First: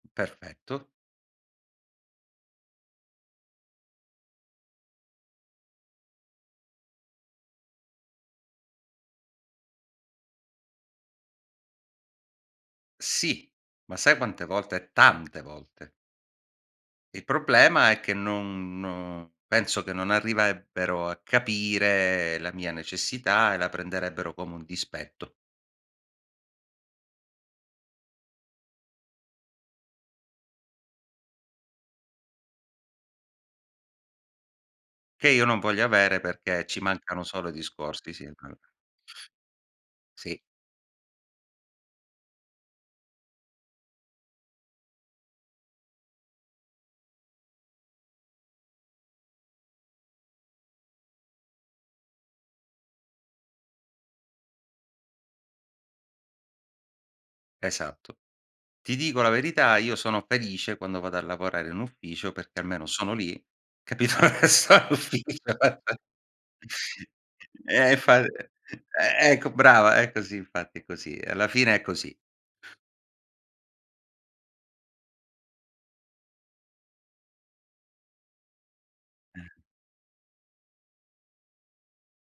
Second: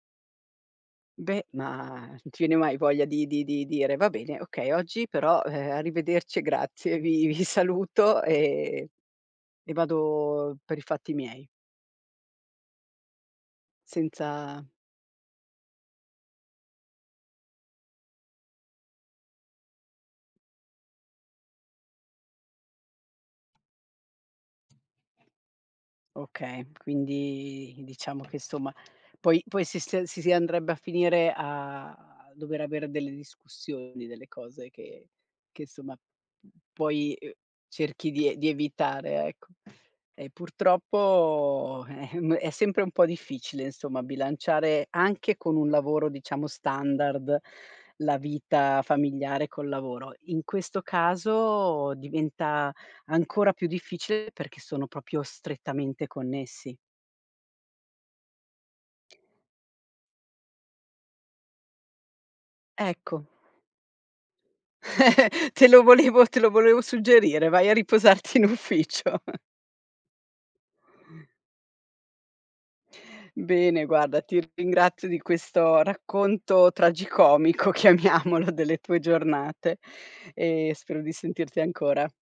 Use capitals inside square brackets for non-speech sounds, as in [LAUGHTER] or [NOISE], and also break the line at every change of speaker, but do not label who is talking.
Perfetto.
Beh, ma non ti viene mai voglia di di di dire: "Va bene, okay oggi però, ehm, arrivederci e grazie, vi vi saluto e e vado per i fatti miei"?
Sì, ma sai quante
Senza
volte? Tante volte. Il problema è che non non penso che non arriverebbero a capire la mia necessità e la prenderebbero come un dispetto.
Okay, quindi diciamo che insomma poi poi si sta si si andrebbe a finire a dover avere delle discussioni, delle cose che
Che io non
che,
voglio
insomma,
avere perché ci
poi,
mancano
uhm,
solo i
cerchi
discorsi sì
di ev di
[UNINTELLIGIBLE]
evitare, ecco. Eh
Sì.
purtroppo eh, ehm, è sempre un po' difficile insomma bilanciare anche con un lavoro, diciamo, standard la vita familiare col lavoro. In questo caso diventa ancora più difficile perché sono proprio strettamente connessi.
Esatto. Ti dico la verità, io sono felice quando vado a lavorare in ufficio, perché almeno sono
Ecco
lì, capito, so in
[CHUCKLES]
ufficio
te lo
[LAUGHS]
volevo te lo volevo suggerire, vai a
E infa
riposarti in ufficio.
e ecco brava, è così infatti, è così. Alla fine è così.
Bene, guarda, ti ringrazio di questo racconto tragicomico chiamiamolo delle tue
Mh.
giornate e spero di sentirti ancora.